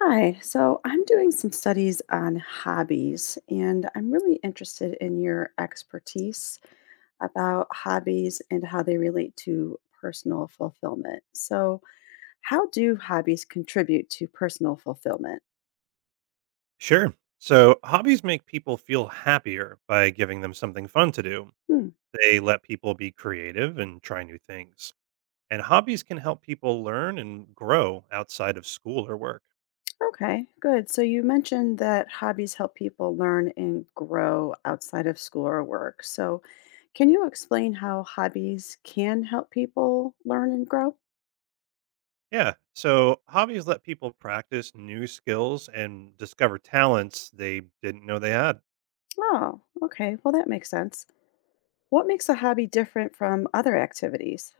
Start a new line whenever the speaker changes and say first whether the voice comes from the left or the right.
left: Hi, so I'm doing some studies on hobbies, and I'm really interested in your expertise about hobbies and how they relate to personal fulfillment. So, how do hobbies contribute to personal fulfillment?
right: Sure. So hobbies make people feel happier by giving them something fun to do.
left: Hmm,
right: They let people be creative and try new things. And hobbies can help people learn and grow outside of school or work.
left: okay, good. So, you mentioned that hobbies help people learn and grow outside of school or work. So, can you explain how hobbies can help people learn and grow?
right: Yeah. So hobbies let people practice new skills and discover talents they didn't know they had.
left: Oh, okay. Well, that makes sense. What makes a hobby different from other activities?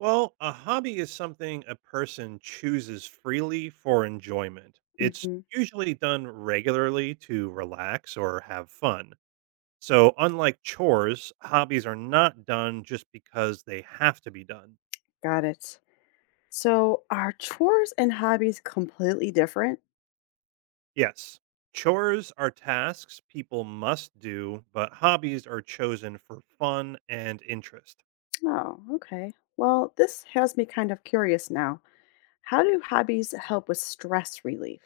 right: Well, a hobby is something a person chooses freely for enjoyment. It's
left: Hmm.
right: usually done regularly to relax or have fun. So, unlike chores, hobbies are not done just because they have to be done.
left: Got it. So, are chores and hobbies completely different?
right: Yes, chores are tasks people must do, but hobbies are chosen for fun and interest.
left: Oh, okay. Well, this has me kind of curious now. How do hobbies help with stress relief?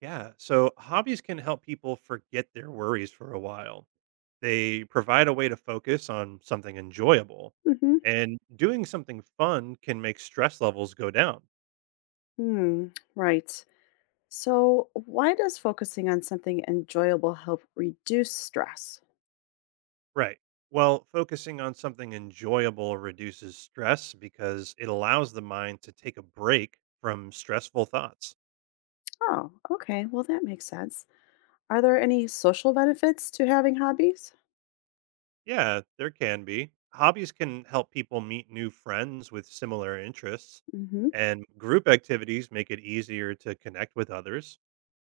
right: Yeah, so hobbies can help people forget their worries for a while. They provide a way to focus on something enjoyable,
left: Mm-hmm.
right: and doing something fun can make stress levels go down.
left: Hmm. Right. So, why does focusing on something enjoyable help reduce stress?
right: Right. Well, focusing on something enjoyable reduces stress because it allows the mind to take a break from stressful thoughts.
left: Oh, okay. Well, that makes sense. Are there any social benefits to having hobbies?
right: Yeah, there can be. Hobbies can help people meet new friends with similar interests,
left: Mm-hmm.
right: and group activities make it easier to connect with others.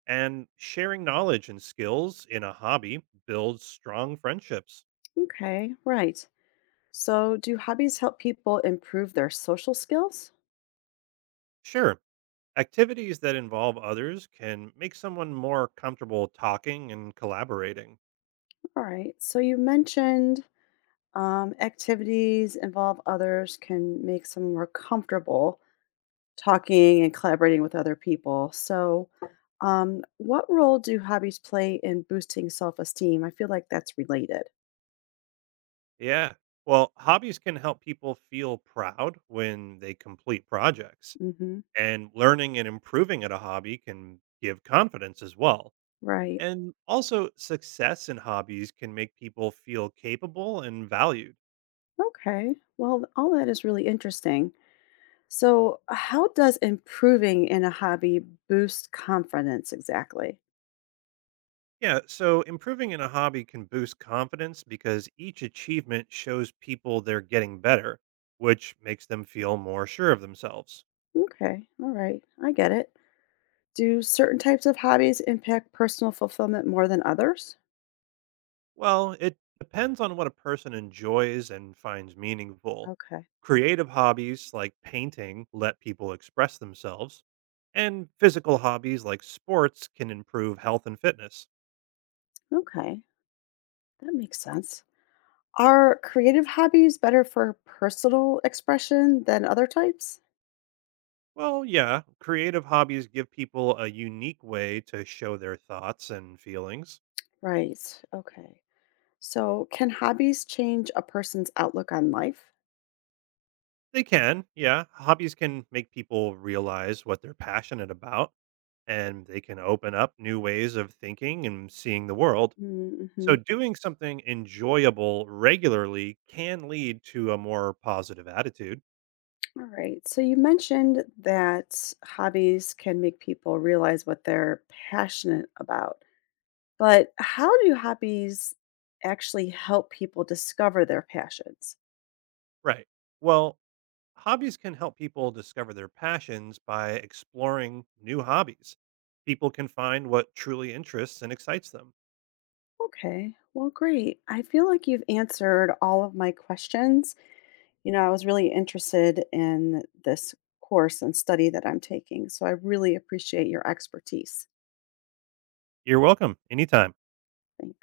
right: And sharing knowledge and skills in a hobby builds strong friendships.
left: Okay. Right. So, do hobbies help people improve their social skills?
right: Sure, activities that involve others can make someone more comfortable talking and collaborating.
left: All right. So, you mentioned activities involve others can make someone more comfortable talking and collaborating with other people. So, what role do hobbies play in boosting self esteem? I feel like that's related.
right: Yeah. Well, hobbies can help people feel proud when they complete projects,
left: Hmm.
right: and learning and improving at a hobby can give confidence as well.
left: Right.
right: And also, success in hobbies can make people feel capable and valued.
left: Okay. Well, all that is really interesting. So, how does improving in a hobby boost confidence exactly?
right: Yeah, so improving in a hobby can boost confidence because each achievement shows people they're getting better, which makes them feel more sure of themselves.
left: Okay, all right, I get it. Do certain types of hobbies impact personal fulfillment more than others?
right: Well, it depends on what a person enjoys and finds meaningful.
left: Okay,
right: Creative hobbies like painting let people express themselves, and physical hobbies like sports can improve health and fitness.
left: okay, that makes sense. Are creative hobbies better for personal expression than other types?
right: Well, yeah, creative hobbies give people a unique way to show their thoughts and feelings.
left: Right, okay. So, can hobbies change a person's outlook on life?
right: They can, yeah. Hobbies can make people realize what they're passionate about, and they can open up new ways of thinking and seeing the world.
left: Mm-hmm.
right: So doing something enjoyable regularly can lead to a more positive attitude.
left: All right. So you mentioned that hobbies can make people realize what they're passionate about. But how do hobbies actually help people discover their passions?
right: Right. Well, hobbies can help people discover their passions by exploring new hobbies. People can find what truly interests and excites them.
left: Okay, well, great. I feel like you've answered all of my questions. You know, I was really interested in this course and study that I'm taking, so I really appreciate your expertise.
right: You're welcome. Anytime.
left: Thanks.